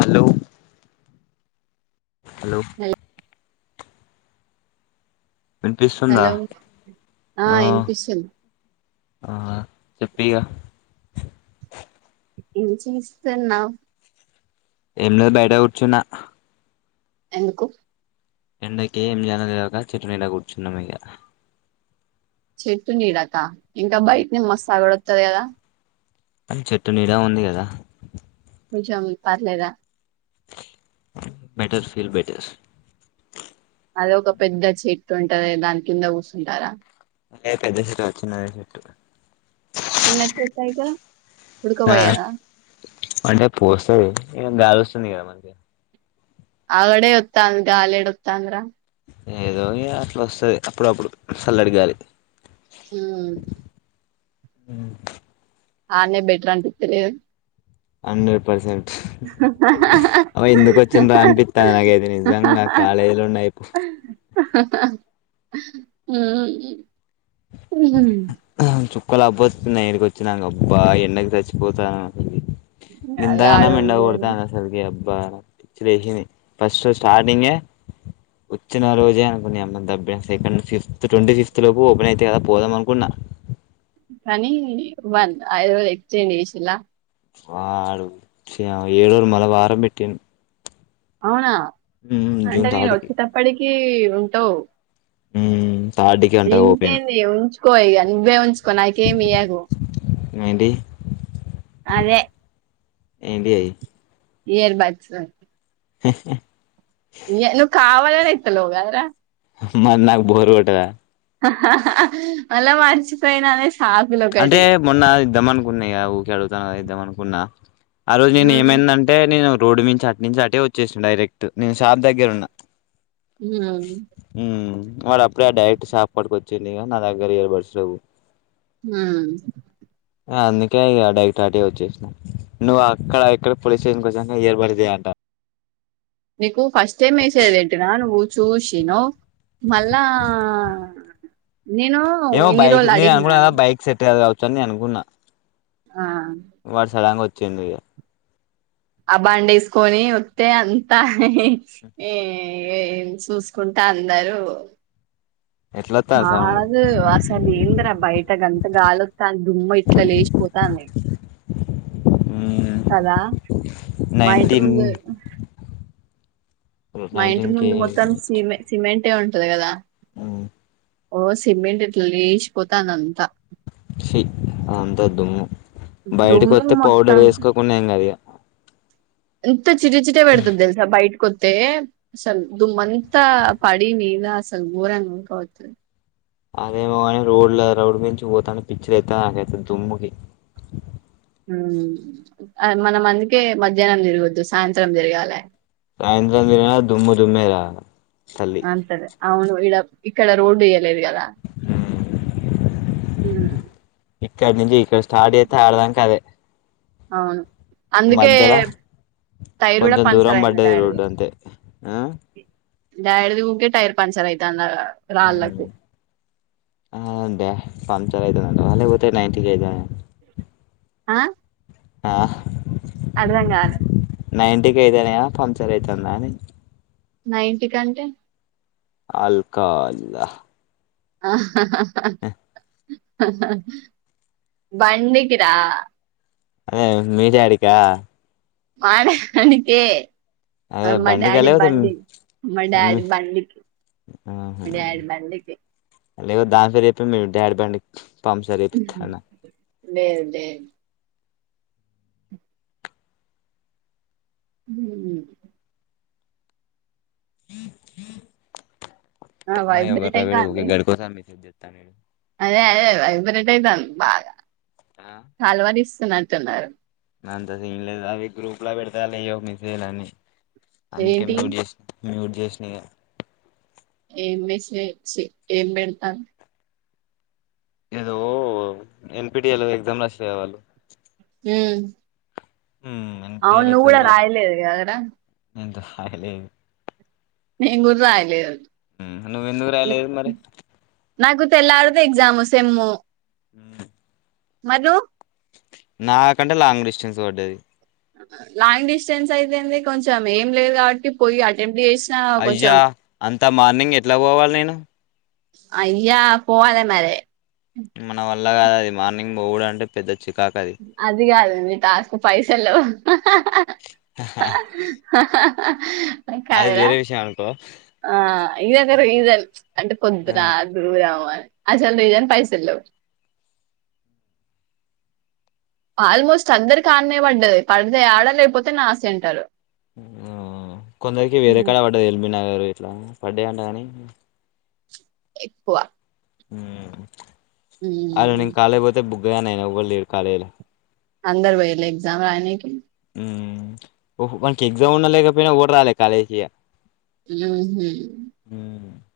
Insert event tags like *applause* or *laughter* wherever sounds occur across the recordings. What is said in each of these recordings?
Hello hello వినిపిస్తుందా hello ఆ ఇన్పిస్తుంది ఆ చెప్పిగా? ఏం చేస్తున్నావు? ఎంలేద్ బయట కూర్చునా. ఎందుకు? ఎండకి ఏమి చేయాలో తెల్వక చెట్టు నీడకు కూర్చున్నమ్ ఈడ. చెట్టు నీడక? ఇంక బయట్నే మస్త్ అగడోత్ త్తది గదా కన్ చెట్టు నీడ ఉంది కదా? కొంచెం పర్లేద? Better feel better. అదే ఒక పెద్ద చెట్టుంటది, దాని కింద కూసుంటరా? అంటే పెద్ద చెట్టు కాదు, చిన్నదే చెట్టు. చిన్న చెట్టు అయితే, ఆ ఉడుకపోయద? అంటే పోస్తది ఇగ గాలొస్తుంది కదా మంచిగ. ఆల్రెడీ ఒత్తాంది గాలెడ ఒత్తాందిర? ఏదో ఇగ అట్లోస్తది అప్పుడప్పుడు సల్లడి గాలి. ఉమ్ ఉమ్ ఆన్నే బెటర్ అన్పిత్తది గద? Hundred percent. అబ ఎందుకు వచ్చిన్రా అనిపిత్తాంది నాకైతే నిజంగా కాలేజీలో ఉన్న అయిపో. ఉమ్ *unintelligible* కుక్కలా బొర్రుతాన ఈడికొచ్చినంక అబ్బా ఎండకి చచ్చిపోతాన. అదే ఆడ గింతగనం ఎండ ఉండేది కొడుతాంది అసల్కిడా బ్బా నాక్ పిచ్చిలేసింది, ఫస్ట్ స్టార్టింగే ఒచ్చిన రోజే అనుకున్న నీయమ్మ దొబ్బెస్త ఇక్కడనుంచి ఫిఫ్త్ ట్వంటీ ఫిఫ్త్ లోపు ఓపెన్ అయితయి కదా అప్ పోదమనుకున్నా. కనీ, వన్ ఐదురోజులు ఎక్చేంజ్ చేసిల్ల? వాడు చి అమ్మ ఏడూరు మల వారం పెట్టిండు. అవునా అంటే జూన్ థర్డ్ కి నీనొచ్చే తప్పడికి ఈ ఉంటావు. హు ఇంకేంది ఉంచుకో ఈ కానీ నువ్వే ఉంచుకో నాకేం ఇయ్యకు *unintelligible* టీ అదే ఏంటిది అది ఇయర్ బడ్స్ *inaudible* ఈ నువ్వు కావాల చేస్తున్నావ్ కదరా మల్ల నాకు బోర్ కొట్టదా మల్ల మార్చిపోయిన అంటే మొన్న ఇద్దాం అనుకున్నా ఇగ ఊక అడుగుతాను ఇద్దాం అనుకున్నా ఆ రోజు నేను ఉమ్, ఏమైందంటే నేను రోడ్డు నుంచి అట్ నుంచి అటే వచ్చే డైరెక్ట్ నేను షాప్ దగ్గర ఉన్న ఉమ్, హు వాడు అప్పుడే డైరెక్ట్ షాప్ కో వచ్చిండు ఇగ నా దగ్గరా ఇయర్ బర్డ్స్ లేవు ఊ అందుకే ఇగ డైరెక్ట్ అటికే వచ్చేసాన నువ్వు అక్కడ ఇక్కడ పోలీస్ స్టేషన్ కొచ్చినంక ఇయర్ బర్డ్స్ తా అంట మీకు ఫస్ట్ టైం వేసేది ఏంటీనా నువ్వు చూసినవ్ మళ్ళా నేను ఏమో ఇన్ని బైక్ రోజులు నేను అడిగినాను అనుకున్నానా బైక్ సెట్ కాదు *unintelligible* అనుకున్నా ఆ, వాడు సడన్ గా వచ్చి వచ్చిండు ఇగ ఆ బండి వేసుకొని వత్తే అంతా చూసుకుంటా అందరూ ఎట్లా వత్తాంది సౌండ్ కాదు అసలు ఏంది రా బైక్ గంత గాలి ఆ దుమ్ము ఇట్లా లేచిపోతాంది ఉమ్ కదా మా ఇంటి నైన్టీన్ ముందు మా ఇంటి నైన్టీన్ కే ముందు మొత్తం సిమె సిమెంట్ అ ఉంటది కదా హు ఓ సిమెంట్ ఆట్లా లేసి పోతా వుంది అంతా అంత దుమ్ము బయటకి దుమ్ము వస్తే మొత్తం పౌడర్ వేసుకోకుండా ఏం కదిగా అంత చిటిచిట బడతది తెల్సా బయటకు వత్తే అసలు దుమ్మంతా పడింది అసలు ఘోరంగా ఉడక బెడతాంది. అదేమో గని రోడ్ల రోడ్డు మీద నుంచి పోతంటే పిచ్చి లేస్తాంది నాకైతే దుమ్ముకి. హ్మ్ మనం అందుకే మధ్యాహ్నం తిరగొద్దు సాయంత్రం తిరగాలె సాయంత్రం తిరిగిన దుమ్ము దుమ్మే రా ఆన్సరే అవును ఇడ ఇక్కడ రోడ్డు వేయలేదు కదా రా మ్ ఇక్కడ్ నుంచి ఇక స్టార్ట్ చేస్తే ఆడిదాక అదే అవును అందుకే మధ్యల టైర్ కూడా కొంచెం దూరం పంచర్ అయింది పడ్డది డాడీది రోడ్డు అంతే ఆ డాడీది ఊకే టైర్ పంక్చర్ అయితాంద ఆ డా పంక్చర్ అయితదంటవ ఆలేపోతే నైంటికి అయితయా ఆ ఆ అర్థం కాలే నైన్టీకి అయితేనేమో పంక్చర్ అయితందా అని నైంటి కంటే ఆల్కహాల్ ఆహ్ అహహహ ఆహా బండికిరా అదే మీ డాడీకా మా డాడీకే అదే అవును మా బండికా డాడీ లేకపోతే బండి మా మమ్మీ డాడీ బండికి మా డాడీ బండికి లేకపోతే దాని పేర్ చెప్పి మీ డాడీ బండి పంక్చర్ చేపిత్తాన్నా లేదు లేదు మ్ ఆ మాయ్య వైబ్రేట్ ఎవడ్రా ఊకె అయితాంది గడికోసారి మెస్సేజ్ చేస్త తమిళ్ అదే అదే వైబ్రేట్ అయితాంది బాగా వీడు కల్వరిస్ ఉన్నట్టున్నారు. అంత సీన్ లేద్ అవి గ్రూప్ల పెడతాన్లు ఏయే మెసేజ్ అన్ని అందుకే ఏంటి మ్యూట్ చేస్ మ్యూట్ చేసిన ఇగ ఎమ్ మెసె ఏం పెడ్తారు ఏదో ఎన్పిటిఏలో ఎగ్జామ్ రాసిన్రు కదా వాళ్ళు మ్ ఉమ్ అవున ఎన్పిటిఎల్ నువు గూడా రాయలేద కాడ ఎంత హయలేవ్ మీమ్ గూడా రాయలేదు అది నువ్వెందుకు ఎస్ రాయలేదు మరి నాకు తెల్లరితే ఎగ్జాము సెము ఉ మధు నాకంటే లాంగ్ డిస్టెన్స్ పడ్డది లాంగ్ డిస్టెన్స్ అయితేంది కొంచం ఏం లేదు కాబట్టి పోయి అటెంప్ట్ చేసినా అయ్య కొంచెం అంతా మార్నింగ్ ఎట్లా పోవాలి నేను అయ్యా పోవాలే మరే మన వల్ల గాదది మార్నింగ్ బోవుడంటే పెద్ద అది గాదండి తస్కు పైసల ఆ అది కాదురా వేరే విషయం అనుకో ఆ ఇది ఒక రీజన్ అంటే ఆ కొద్దురా దురురాముని అసలు రీజన్ పైసల్లేవ్ ఆల్మోస్ట్ అందరికి ఆన్నే పడ్డది పడ్తే ఆడ లేకపోతే నాసెంటర్ ఉ కొందరికి వేరే కడ పడ్డది ఇల్ మీ నా రు ఇట్లా పడ్డా అంట కానీ ఎక్కువ ఉ అ హ్మ్ నిం కా పోతే బు అననా వళ్ళీ కాాలలు అందరు పోయలే ఎగ్జామ్ రానీనికి ఉ ఒక పంచెయ్ ఎగ్జామ్ ఉన్నా లేకపోయినా ఎవుర్రాలే కాలేజీ కి ఉఉ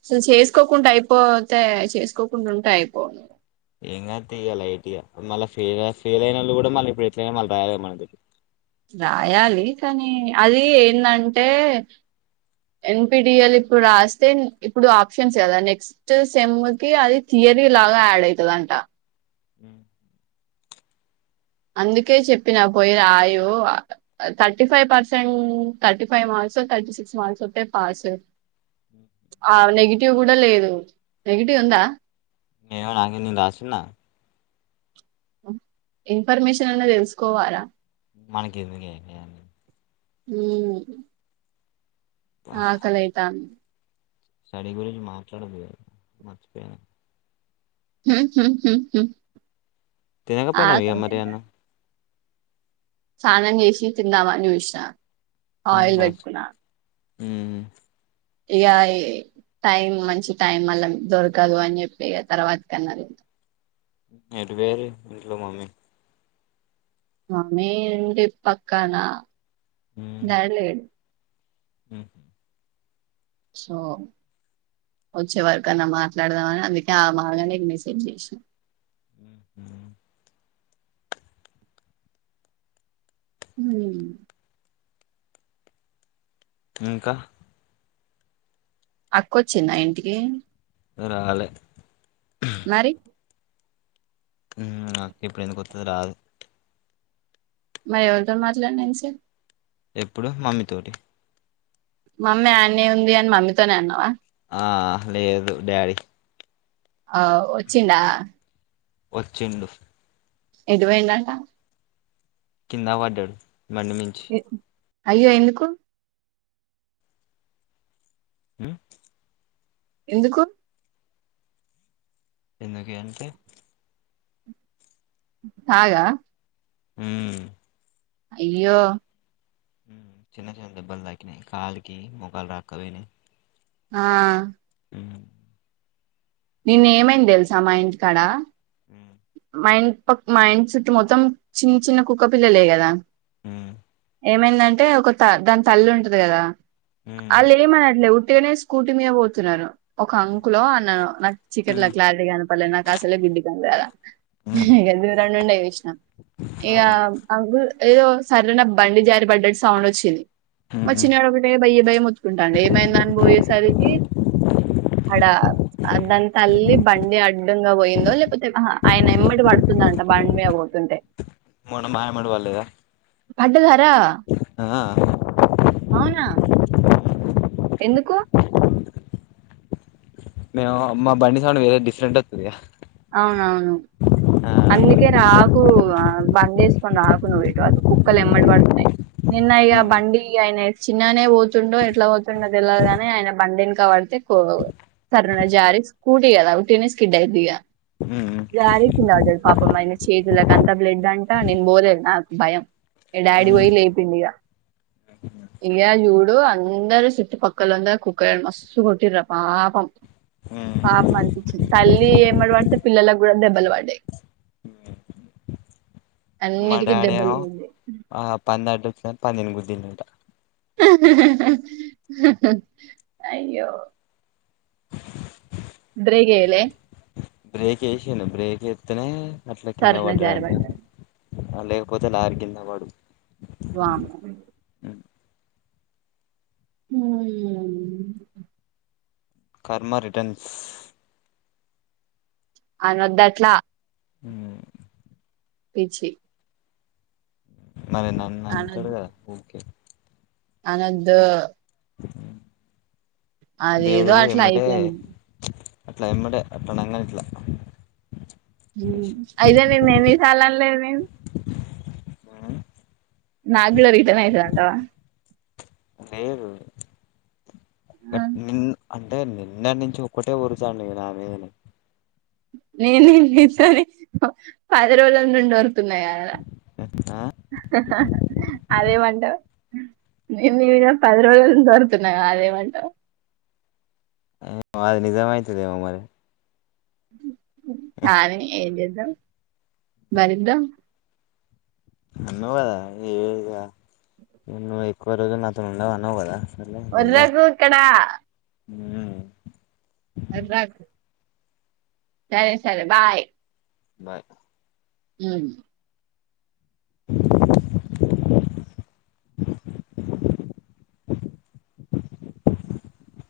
అసలు చేసుకోకుండా అయిపోతే చేసుకోకుండా ఉంటే అయిపోం ఏం గాతీ ఇగ లైట్ మళ్ళీ ఫ ఫెల్ అయిన వాళ్ు కూడా మళ్ళీ ఇప్పుడు ఎట్లయినా మళ్ళీ రాయాలి మన రాయాలి కానీ అది ఏందంటే ఎన్పిటిఎల్ ఇప్పుడు రాస్తే ఇప్పుడు ఆప్షన్స్ కదా నెక్స్ట్ సెమ్కిి అది థియరీ లాగా యాడ్ అవుతుందంట అ అందుకే చెప్పినా పోయి రాయు thirty five percent thirty five marks thirty six marks ఉంటే పాస్ ఆ నెగిటి టివ్ గూడా లేదు నెగిటివ్ ఉందా ఏమొ నాకే నే రాసున్న ఇన్ఫర్మేషన్ అన్నా తెలుసుకోవాలా మనకి ఎందుకియన్నీ ఉ ఆ ఆ కలి అయితాంది సరిపోయింది మాట్లాడకూడదు మర్చిపోయిన హ్ హ్ హ్ తినకపోయినావ ఇగ మరి అన్నం స్తానం చేసి తిందామని చూసిన ఆయిల్ పెట్టుకున ఊ ఇక ఈ టైం మంచి టైం మళ్ల దొరకదు అని చెప్పి ఇక తర్వాత కన్నారు. ఎటు పోయిరి ఇంట్లో మమ్మీ మమ్మీ ఇంటి పక్కన డాడీ లేడ్ హు సో వచ్చే వరకన్నా మాట్లాడదామని అందుకే ఆ మాగానే మెసేజ్ చేసిన ఉహు హుమ్ ఇంకా అక్క వచ్చింద ఇంటికి రాలే మరి ఇం డా ఇప్పుడు ఎందుకు ఒత్తది రాదు మరి ఎవరితో మాట్లాడినవు ఇంత సేఫ్ ఎప్పుడు మమ్మీతోటి మమ్మీ ఆన్నే ఉంది అని మమ్మీతోనే అన్నావా ఆ లేదు డాడీ ఆ వచ్చింద వచ్చిండు ఎటుపోయిండంట కింద పడ్ బండిమించ్ ఎ అయ్యో ఎందుకు ఉ ఎందుకు ఎందుకె అంటే ఆగా ఊమ్ అయ్యో హ చిన్న చిన్న దెబ్బలు తాకిినాయి కాలికి మోకాలు దాకపోయినై ఆ నిన్న ఏమైంది తెలుసా మా ఇంటికాడ మ ఇంటి పక్ మా ఇంటి చుట్టూ మొత్తం చిన్న చిన్న కుక్క పిల్లలే కదా ఊ ఏమైందంటే ఒక దాని తల్లి ఉంటది కదా మ్మ్ అల్ ఏమన్నట్లే ఉ అంటేనే స్కూటీ మీద పోతున్రు ఒక అంకులో అన్ నాకు చీకట్లో క్లారిటీ కనపలే నాకు అసలే గుడ్డి కళ్లు కదా. మ్మ్ దూరం నుండే చూసిన ఏదో సర్రున బండి జారి పడ్డట్ సౌండ్ వచ్చింది మ చిన్నోడు ఒకటే బయ్య బయ్య మొత్తుకుంటండు ఏమైందని పోయేసరికి అడ అదంతల్లి బండి అడ్డంగా పోయిందో లేకపోతే ఆహా ఆయన ఎమ్మటి పడుతుందంట బండి మీద పోతుంటే మొన్న మాయమ్మడి పడలేదా పడ్డదారా ఆ అవునా ఎందుకు మేము బండి సౌండ్ వేరే డిఫరెంట్ ఒత్తుందిగ అవునవును అందుకే రాకు బండి ఏసుకొని రాకు నువ్వుఇటువైపు కుక్కలు ఎమ్మడి పడుతున్నాయి నిన్న ఇగ మ్మ్ బండి ఆయన చిన్ననే పోతుండో ఎట్లా పోతుండో తెల్వదు గాని ఆయన బండేనక బడితే సర్రున జారి స్కూటీ కదా ఉట్టిగానే స్కిడ్ అయింది ఇగ మ్మ్ జారి కిందవడ్డడు పాపం ఆయన చేతులకంత బ్లడ్ అంటా నేను పోలే నాకు భయం ఇగ డాడీ మ్మ్ పోయి లేపిండు ఇగ చూడు అందరు చుట్పక్కలందరు కుక్కలను మస్తు కోటిన్రు ర పాపం మ్మ్ పాపం అనిపించింది తల్లి ఏమడివ పిల్లలాకు కూడా దెబ్బలు వడ్డయి మా అన్నిటికిీ దెబ్బలు తింది తే పందిని గుద్దిండంట అయ్యో బ్రేక్ ఏయ్యలే బ్రేక్ ఏసిండు బ్రేక్ ఎత్తనే అట్లా కింద సరున పడ్డాడంట జారిపడ్డాను లేకపోతే లారీ కింద వడుదు వామ్మో హ్మ్మ్ కర్మ రిటర్న్స్ అనొద్దు అట్లా హు పిచ్చి మరి నన్ను అంటడు అనొద్దు కదా అందుకే అనొద్దు అదేదో అట్లా అయిపోయింది ఇట్ల ఎంబట్టే అట్లా అనంగనే ఇట్ల అయితే నేను ఏన్ని సార్లా అనలేదు నిన్ను అ నాక్కూడా రిటర్న్ అయితది అంటవా లేదు బట్ నిన్ అంటే నిన్న నుంచి ఒక్కటే ఓర్రుతండు నా మీదనే నేను నిన్ను ఈ సారి పది రోజుల నుండి ఓరుతు తున్న గద అదేమంటావ్ నేను నీ మీద పది రోజులు నుంచి ఓరుతున్నగా అదేమంటవ్ అది నిజామాయితది ఏమో మరి మ్హ్ సారే ఏంజె బరిద్దాం అన్నవాదా ఏద *unintelligible* క్కువ రోజు నా తోను ఉండవు అన్నావు కదా ఒర్రకు ఇక్కడ మ్ అర్రాకు సరే సరే బాయ్ బాయ్ ఉం *inaudible*